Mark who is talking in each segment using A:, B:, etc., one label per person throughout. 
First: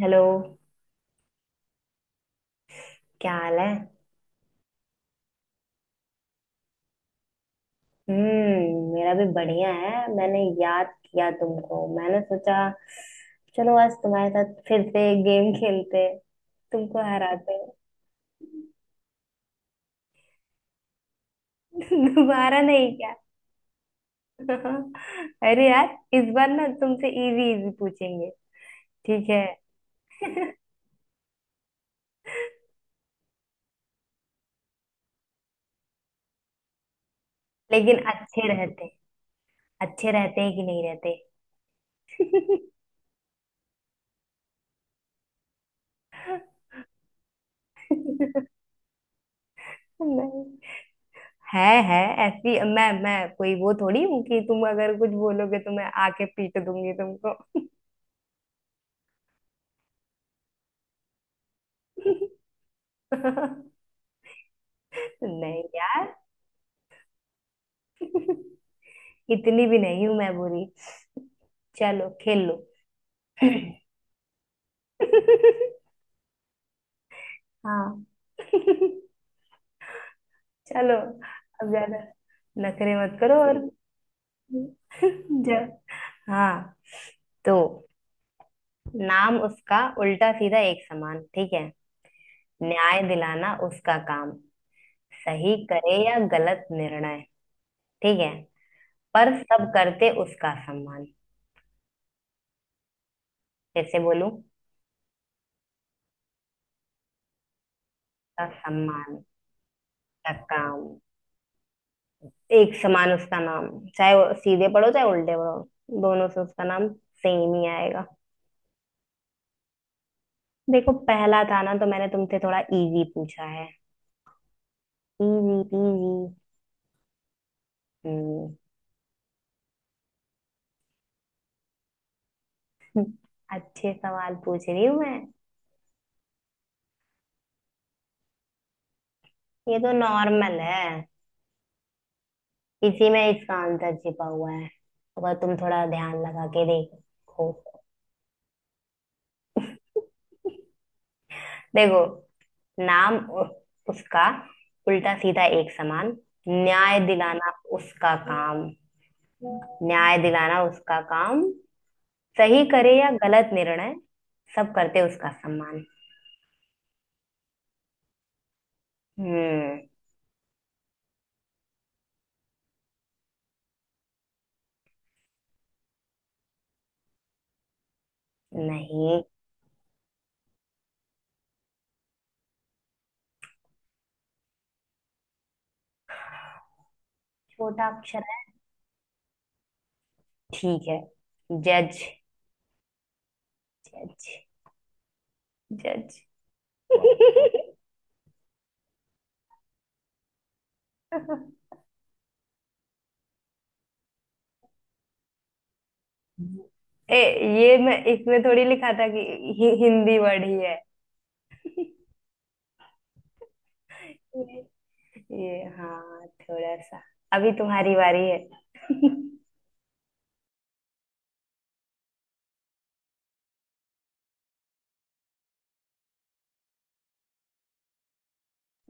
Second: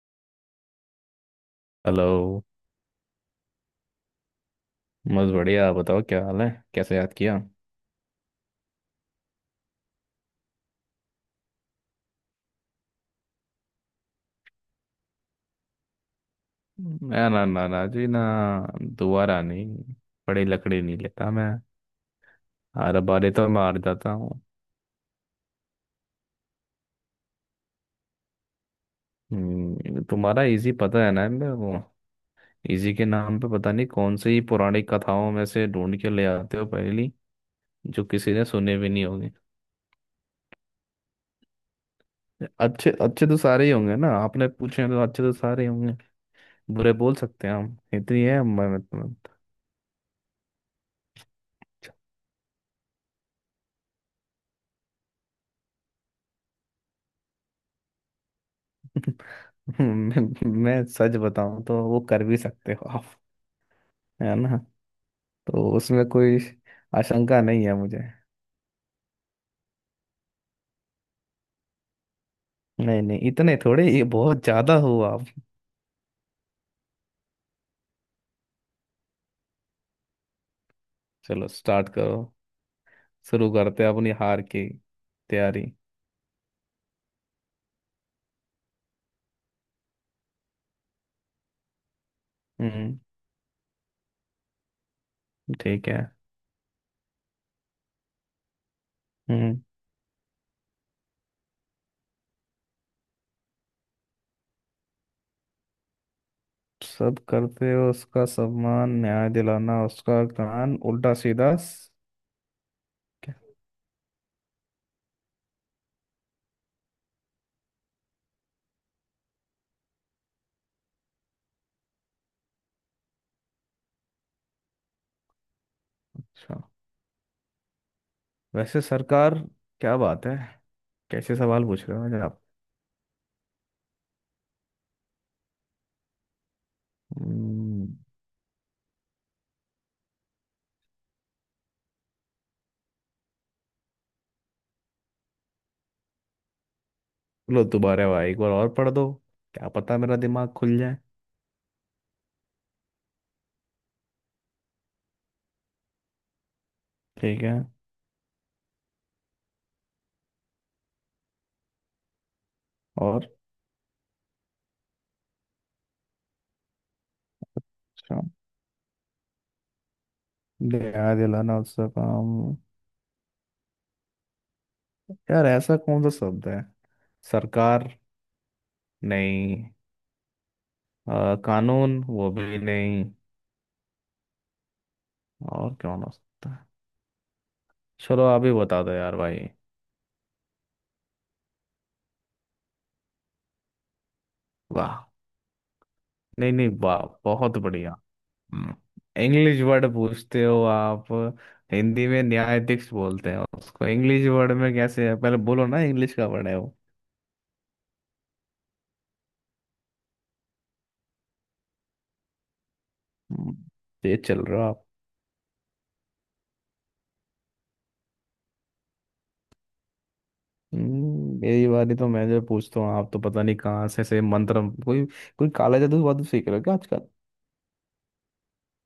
A: Hello.
B: Hello.
A: क्या हाल है।
B: बस बढ़िया। आप बताओ, क्या हाल है? कैसे याद किया?
A: हम्म। मेरा भी बढ़िया है। मैंने याद किया तुमको। मैंने सोचा चलो आज तुम्हारे साथ फिर से एक गेम खेलते। तुमको
B: मैं? ना
A: हराते।
B: ना ना जी, ना। दोबारा नहीं। बड़ी लकड़ी नहीं लेता मैं।
A: दोबारा नहीं
B: हर
A: क्या।
B: बारे तो मैं हार जाता हूँ।
A: अरे यार इस बार ना तुमसे इजी इजी पूछेंगे। ठीक है।
B: तुम्हारा इजी पता है ना, मैं वो इजी के नाम पे पता नहीं कौन सी पुरानी कथाओं में से ढूंढ के ले आते हो पहली,
A: लेकिन
B: जो किसी ने
A: अच्छे
B: सुने भी
A: रहते।
B: नहीं होंगे।
A: अच्छे रहते हैं कि नहीं रहते।
B: अच्छे अच्छे तो सारे ही होंगे ना, आपने पूछे हैं तो अच्छे तो सारे ही होंगे। बुरे बोल सकते हैं, हम इतनी है मैं।
A: नहीं। है। है। ऐसी मैं कोई वो थोड़ी हूँ कि तुम अगर कुछ बोलोगे तो मैं आके पीट दूंगी तुमको।
B: मैं सच बताऊं तो वो कर भी सकते हो आप। है ना,
A: नहीं
B: तो उसमें
A: यार।
B: कोई आशंका नहीं है मुझे।
A: इतनी भी नहीं हूं मैं बुरी। चलो खेल लो।
B: नहीं नहीं, इतने थोड़े, ये बहुत ज्यादा हो आप।
A: हाँ। चलो।
B: चलो
A: अब
B: स्टार्ट
A: ज्यादा
B: करो।
A: नखरे मत करो
B: शुरू
A: और।
B: करते हैं अपनी हार की
A: जा।
B: तैयारी।
A: हाँ। तो नाम उसका उल्टा सीधा एक समान ठीक है।
B: हम्म।
A: न्याय दिलाना उसका काम। सही
B: ठीक
A: करे
B: है।
A: या गलत निर्णय ठीक है। पर
B: हम्म।
A: सब करते उसका सम्मान। कैसे बोलूं।
B: सब करते हो उसका
A: उसका
B: सम्मान।
A: सम्मान
B: न्याय दिलाना उसका
A: का
B: कान।
A: काम।
B: उल्टा सीधा
A: एक समान
B: क्या?
A: उसका नाम। चाहे वो सीधे पढ़ो चाहे उल्टे पढ़ो दोनों से उसका नाम सेम ही आएगा। देखो पहला था ना तो मैंने तुमसे थोड़ा इजी पूछा है। Easy peasy.
B: अच्छा,
A: हम्म।
B: वैसे सरकार, क्या बात है? कैसे सवाल पूछ रहे हो मुझे आप?
A: अच्छे सवाल पूछ रही हूँ मैं।
B: हम्म,
A: ये तो नॉर्मल है। इसी में इसका आंसर छिपा हुआ है अगर तुम थोड़ा ध्यान लगा के देखो।
B: लो तुम्हारे भाई, एक बार और पढ़ दो। क्या पता मेरा दिमाग खुल जाए।
A: देखो नाम उसका उल्टा सीधा एक समान। न्याय
B: ठीक
A: दिलाना
B: है।
A: उसका काम। न्याय दिलाना उसका काम। सही करे या
B: और?
A: गलत निर्णय। सब करते उसका सम्मान।
B: अच्छा,
A: हम्म।
B: दया दिलाना उसका काम। यार, ऐसा कौन सा शब्द है? सरकार?
A: नहीं।
B: नहीं। कानून? वो भी नहीं। और कौन हो सकता है?
A: छोटा अक्षर
B: चलो,
A: है।
B: आप ही बता दो यार भाई।
A: ठीक है। जज। जज।
B: वाह!
A: जज।
B: नहीं नहीं, वाह, बहुत बढ़िया। हम्म, इंग्लिश वर्ड पूछते हो आप? हिंदी में न्यायाधीश बोलते हैं उसको। इंग्लिश वर्ड में कैसे है, पहले बोलो ना। इंग्लिश का वर्ड है वो?
A: ए ये मैं इसमें थोड़ी लिखा था कि हिंदी वर्ड ही है।
B: हम्म, तेज चल रहे
A: ये,
B: हो आप।
A: ये हाँ थोड़ा सा। अभी तुम्हारी बारी है।
B: मेरी बारी, तो मैं जो पूछता हूँ आप तो पता नहीं कहाँ से मंत्र कोई कोई काला जादू वादू सीख रहे हो क्या आजकल?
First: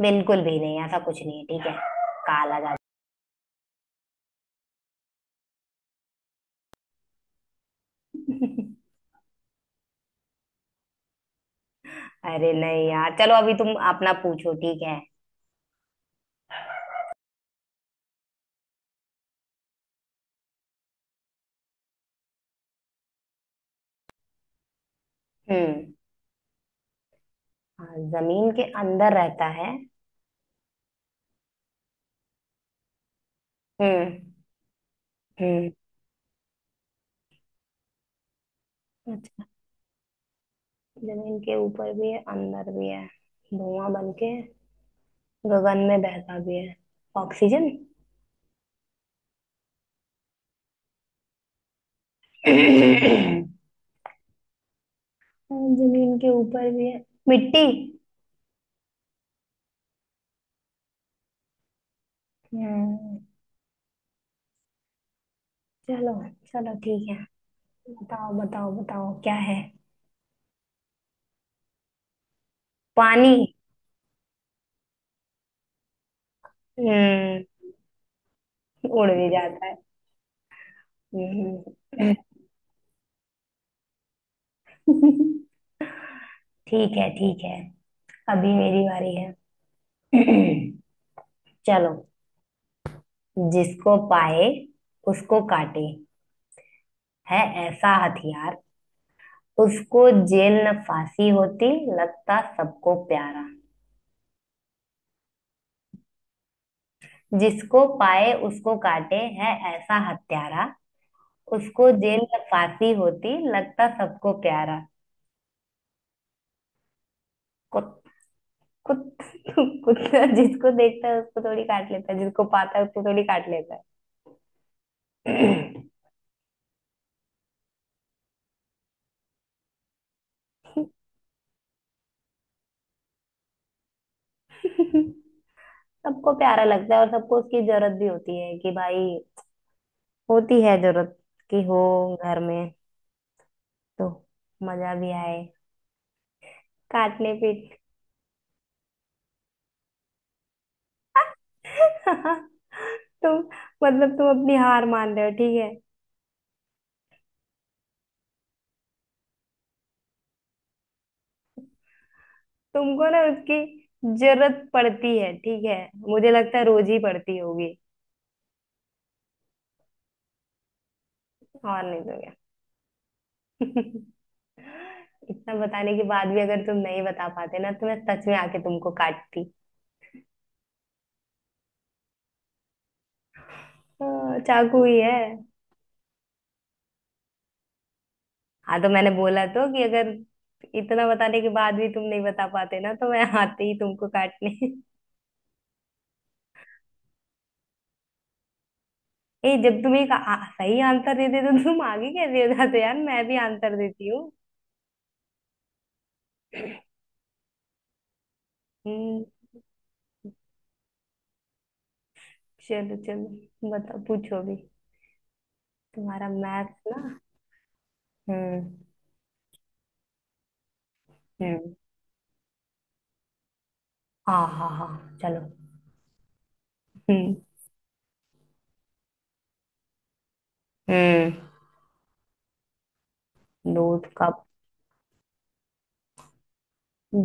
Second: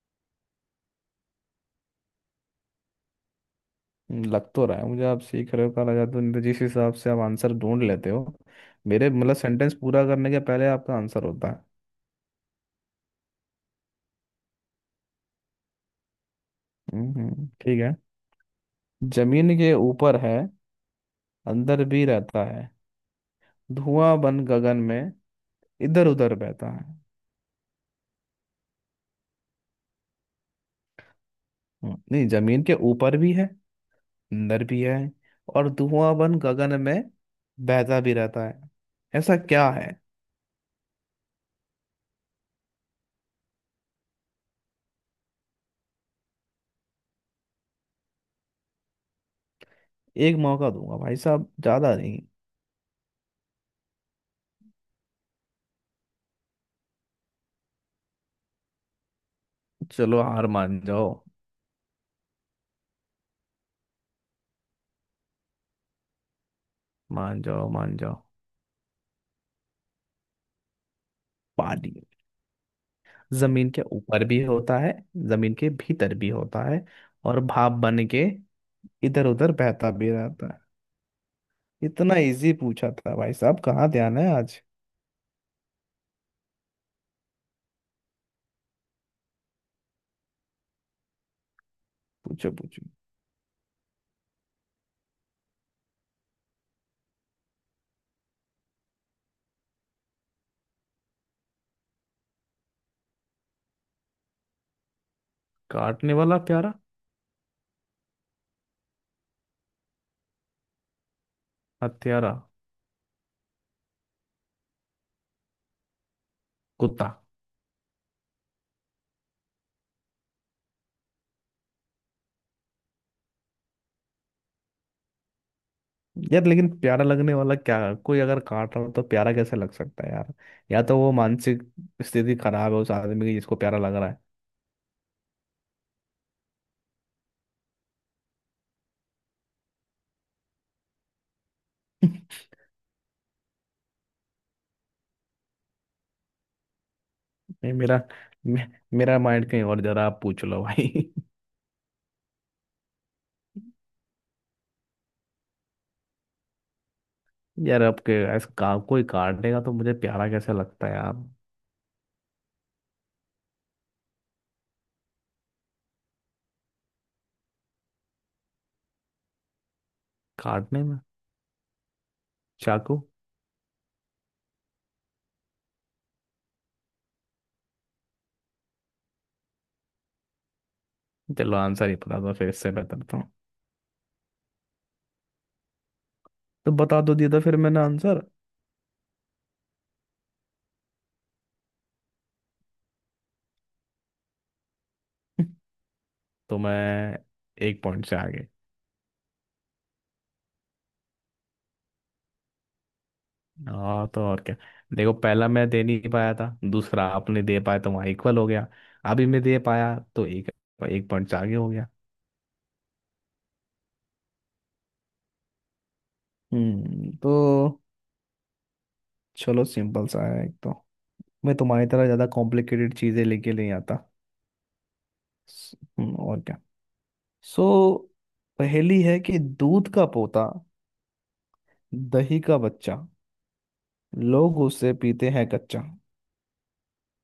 A: बिल्कुल भी नहीं ऐसा कुछ नहीं है ठीक है। काला जादू।
B: लग तो रहा है मुझे, आप सीख रहे हो काला जादू, नहीं तो जिस हिसाब से आप आंसर ढूंढ लेते हो, मेरे मतलब सेंटेंस पूरा करने के पहले आपका आंसर होता है।
A: अरे नहीं यार चलो अभी तुम अपना पूछो ठीक है।
B: ठीक है। जमीन के ऊपर है, अंदर भी रहता है। धुआं बन गगन में
A: हम्म।
B: इधर उधर बहता है।
A: हाँ जमीन के अंदर रहता है।
B: नहीं, जमीन के ऊपर भी है,
A: हम्म।
B: अंदर भी है, और
A: हम्म।
B: धुआं बन गगन में बहता भी रहता है। ऐसा
A: अच्छा।
B: क्या है?
A: जमीन के ऊपर भी है अंदर भी है। धुआं बन के गगन में बहता भी है। ऑक्सीजन।
B: एक मौका दूंगा भाई साहब, ज्यादा नहीं।
A: जमीन के ऊपर भी है। मिट्टी।
B: चलो, हार मान जाओ।
A: हम्म। चलो। चलो ठीक है।
B: मान जाओ मान जाओ।
A: बताओ बताओ बताओ क्या है।
B: पानी।
A: पानी।
B: जमीन के ऊपर भी होता है, जमीन के भीतर भी होता है, और
A: हम्म।
B: भाप बन के
A: उड़
B: इधर
A: भी
B: उधर
A: जाता है।
B: बहता भी रहता है।
A: हम्म।
B: इतना इजी पूछा था भाई साहब, कहाँ ध्यान है आज?
A: ठीक है ठीक है। अभी मेरी बारी है। चलो।
B: पूछो पूछो।
A: जिसको पाए उसको काटे। है ऐसा हथियार। उसको जेल न फांसी होती लगता सबको प्यारा।
B: काटने वाला प्यारा
A: जिसको पाए उसको काटे है ऐसा हत्यारा। उसको जेल
B: हत्यारा?
A: न फांसी होती लगता सबको प्यारा।
B: कुत्ता।
A: कुत कुत कुत्ता जिसको देखता है उसको थोड़ी काट लेता है। जिसको पाता है उसको थोड़ी काट लेता है।
B: यार, लेकिन प्यारा लगने वाला क्या? कोई अगर काट रहा हो तो प्यारा कैसे लग सकता है यार? या तो वो मानसिक स्थिति खराब है उस आदमी की, जिसको प्यारा लग रहा है।
A: सबको प्यारा लगता है और सबको उसकी जरूरत भी होती है कि भाई। होती है जरूरत कि हो घर में तो मजा भी आए काटने
B: नहीं,
A: पीट।
B: मे, मेरा माइंड कहीं और, जरा आप पूछ लो भाई।
A: तुम मतलब तुम अपनी हार मान रहे हो ठीक है।
B: यार, आपके ऐसा कोई काटनेगा तो मुझे प्यारा कैसे लगता है यार?
A: तुमको ना उसकी जरूरत पड़ती है ठीक है। मुझे लगता है रोज ही पड़ती होगी।
B: काटने में?
A: और नहीं तो क्या।
B: चाकू।
A: इतना बताने के बाद भी अगर तुम नहीं बता पाते ना तो मैं सच में आके तुमको काटती।
B: चलो, आंसर ही पता था, फिर इससे बेहतर था
A: हाँ, चाकू ही है।
B: तो बता दो दिया था फिर मैंने आंसर।
A: हाँ तो मैंने बोला तो कि अगर इतना बताने के बाद भी तुम नहीं बता पाते ना तो मैं आते ही तुमको काटने।
B: तो मैं एक पॉइंट से आगे।
A: ए जब तुम एक सही आंसर देते तो तुम आगे कैसे हो जाते यार मैं भी आंसर
B: हाँ,
A: देती
B: तो
A: हूँ।
B: और क्या। देखो, पहला मैं दे नहीं पाया था, दूसरा आपने दे पाया तो वहाँ इक्वल हो गया।
A: हम्म।
B: अभी मैं दे पाया तो एक एक पॉइंट से आगे हो गया।
A: चलो चलो बताओ पूछो अभी। तुम्हारा मैथ्स ना।
B: तो
A: हम्म।
B: चलो, सिंपल सा है एक तो। मैं
A: हम्म।
B: तुम्हारी तरह ज़्यादा कॉम्प्लिकेटेड चीज़ें लेके नहीं आता।
A: हाँ हाँ हाँ चलो।
B: और क्या।
A: हम्म।
B: सो, पहेली है कि दूध का पोता,
A: हम्म।
B: दही का बच्चा,
A: दूध का
B: लोग उसे पीते हैं कच्चा,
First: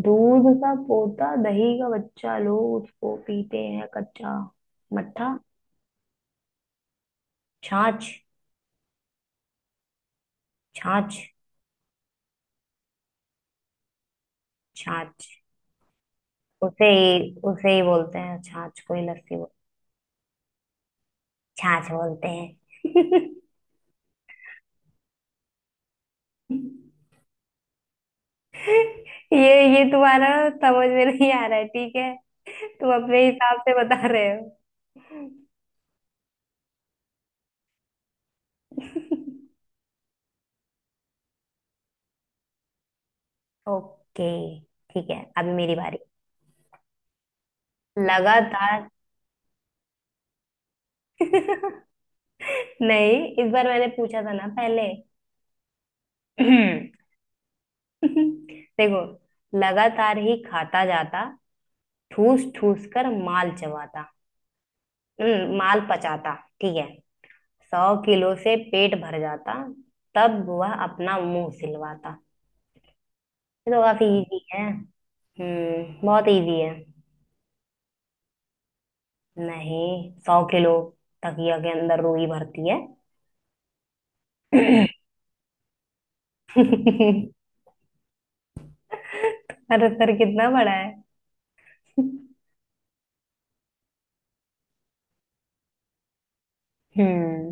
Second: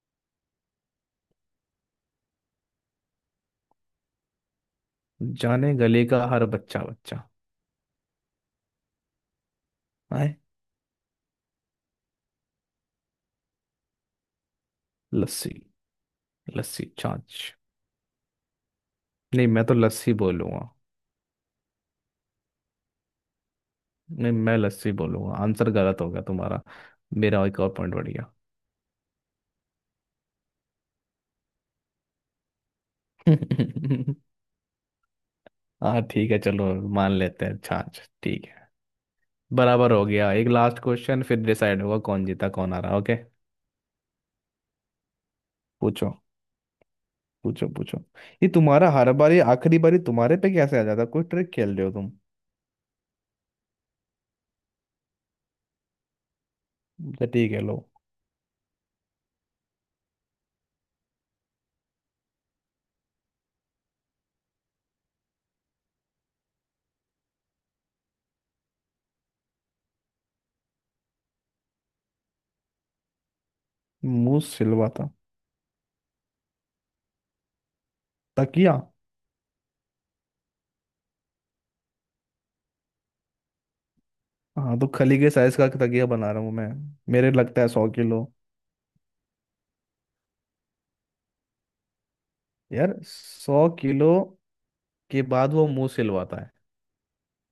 A: दूध का पोता दही का बच्चा लोग उसको पीते हैं कच्चा। मट्ठा।
B: जाने गले का हर बच्चा बच्चा
A: छाछ।
B: आए।
A: छाछ। छाछ।
B: लस्सी। लस्सी
A: उसे ही
B: छाछ।
A: उसे ही बोलते हैं छाछ को ही लस्सी
B: नहीं,
A: बोल।
B: मैं तो लस्सी बोलूंगा।
A: छाछ बोलते हैं।
B: नहीं, मैं लस्सी बोलूंगा, आंसर गलत हो गया तुम्हारा। मेरा एक और पॉइंट बढ़ गया।
A: ये तुम्हारा समझ में नहीं आ रहा है ठीक है। तुम अपने हिसाब से बता रहे।
B: हाँ ठीक है, चलो, मान लेते हैं छाछ। ठीक है। बराबर हो गया। एक लास्ट क्वेश्चन, फिर डिसाइड होगा कौन जीता कौन हारा। ओके।
A: हो ओके। ठीक है अभी मेरी बारी।
B: पूछो पूछो पूछो। ये
A: लगातार।
B: तुम्हारा, हर बार ये आखिरी बारी तुम्हारे पे कैसे आ जाता? कोई ट्रिक खेल रहे हो तुम?
A: नहीं इस बार मैंने पूछा था ना पहले।
B: तो ठीक है, लो।
A: देखो लगातार ही खाता जाता ठूस ठूस कर माल चबाता। माल पचाता ठीक है। सौ किलो से पेट भर जाता। तब वह अपना मुंह सिलवाता। ये तो काफी
B: मुंह
A: इजी है।
B: सिलवाता?
A: बहुत इजी है।
B: तकिया।
A: नहीं। सौ किलो। तकिया के अंदर रूई भरती है।
B: हाँ, तो खली के साइज का तकिया बना रहा हूँ मैं?
A: तुम्हारा
B: मेरे लगता है 100 किलो?
A: सर कितना बड़ा है।
B: यार, 100 किलो के बाद वो मुंह सिलवाता है,
A: हम्म।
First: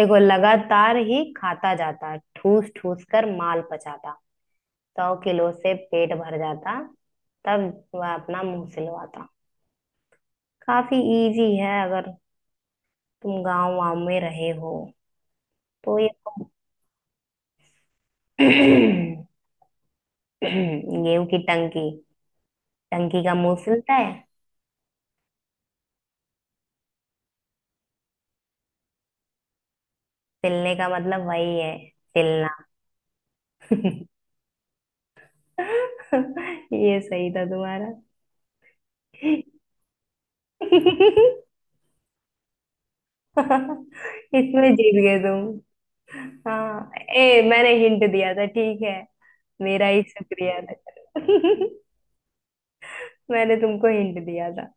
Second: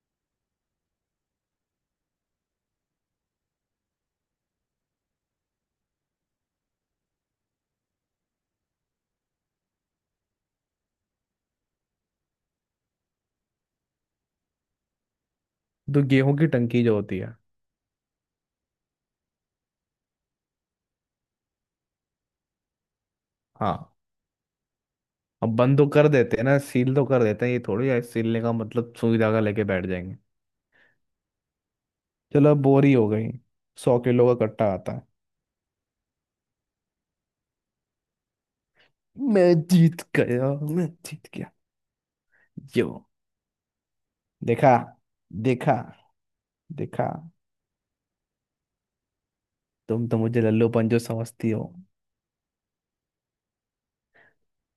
A: देखो लगातार ही खाता जाता ठूस ठूस कर माल पचाता। सौ किलो से पेट भर जाता। तब वह अपना मुंह सिलवाता। काफी इजी है अगर तुम गांव वाँव में रहे हो तो
B: तो
A: ये
B: गेहूं की
A: तो।
B: टंकी जो होती है।
A: गेहूं की टंकी। टंकी का मुंह
B: हाँ,
A: सिलता है।
B: अब बंद तो कर देते हैं ना, सील तो कर देते हैं, ये थोड़ी है सीलने का मतलब सुई धागा लेके बैठ जाएंगे।
A: सिलने का मतलब वही है।
B: चलो,
A: सिलना।
B: अब बोरी हो गई। 100 किलो का कट्टा आता है।
A: ये सही था तुम्हारा।
B: मैं जीत गया! मैं जीत गया! यो!
A: इसमें
B: देखा?
A: जीत गए
B: देखा?
A: तुम। हाँ।
B: देखा?
A: ए मैंने हिंट दिया था ठीक है। मेरा ही
B: तुम तो मुझे
A: शुक्रिया
B: लल्लूपन जो समझती हो।
A: था। मैंने तुमको हिंट दिया था।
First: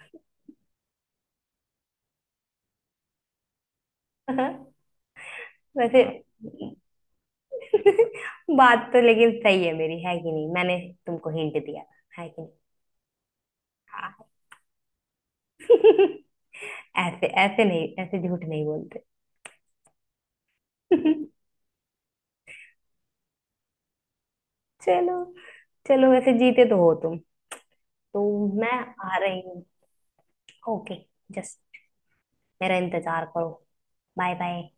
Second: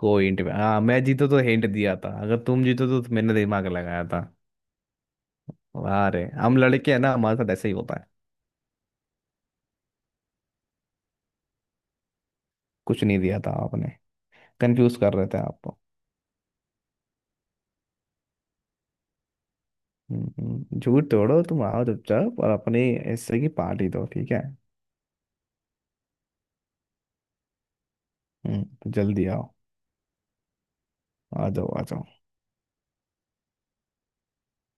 B: कोई हिंट? हाँ, मैं जीतो तो हिंट दिया था, अगर तुम जीतो तो मैंने दिमाग लगाया था।
A: वैसे।
B: वाह रे, हम लड़के हैं ना, हमारे साथ ऐसे ही होता है।
A: बात तो लेकिन सही है मेरी है कि नहीं। मैंने तुमको हिंट दिया था है कि नहीं।
B: कुछ नहीं दिया था आपने।
A: हाँ।
B: कंफ्यूज कर रहे थे आपको।
A: ऐसे ऐसे नहीं ऐसे झूठ नहीं बोलते।
B: झूठ तोड़ो, तुम आओ चुपचाप और अपने हिस्से की पार्टी दो, ठीक है।
A: चलो। चलो वैसे जीते तो हो तुम तो। मैं आ
B: जल्दी
A: रही
B: आओ।
A: हूँ। ओके।
B: आ जाओ
A: जस्ट
B: आ जाओ।
A: मेरा इंतजार करो। Bye bye.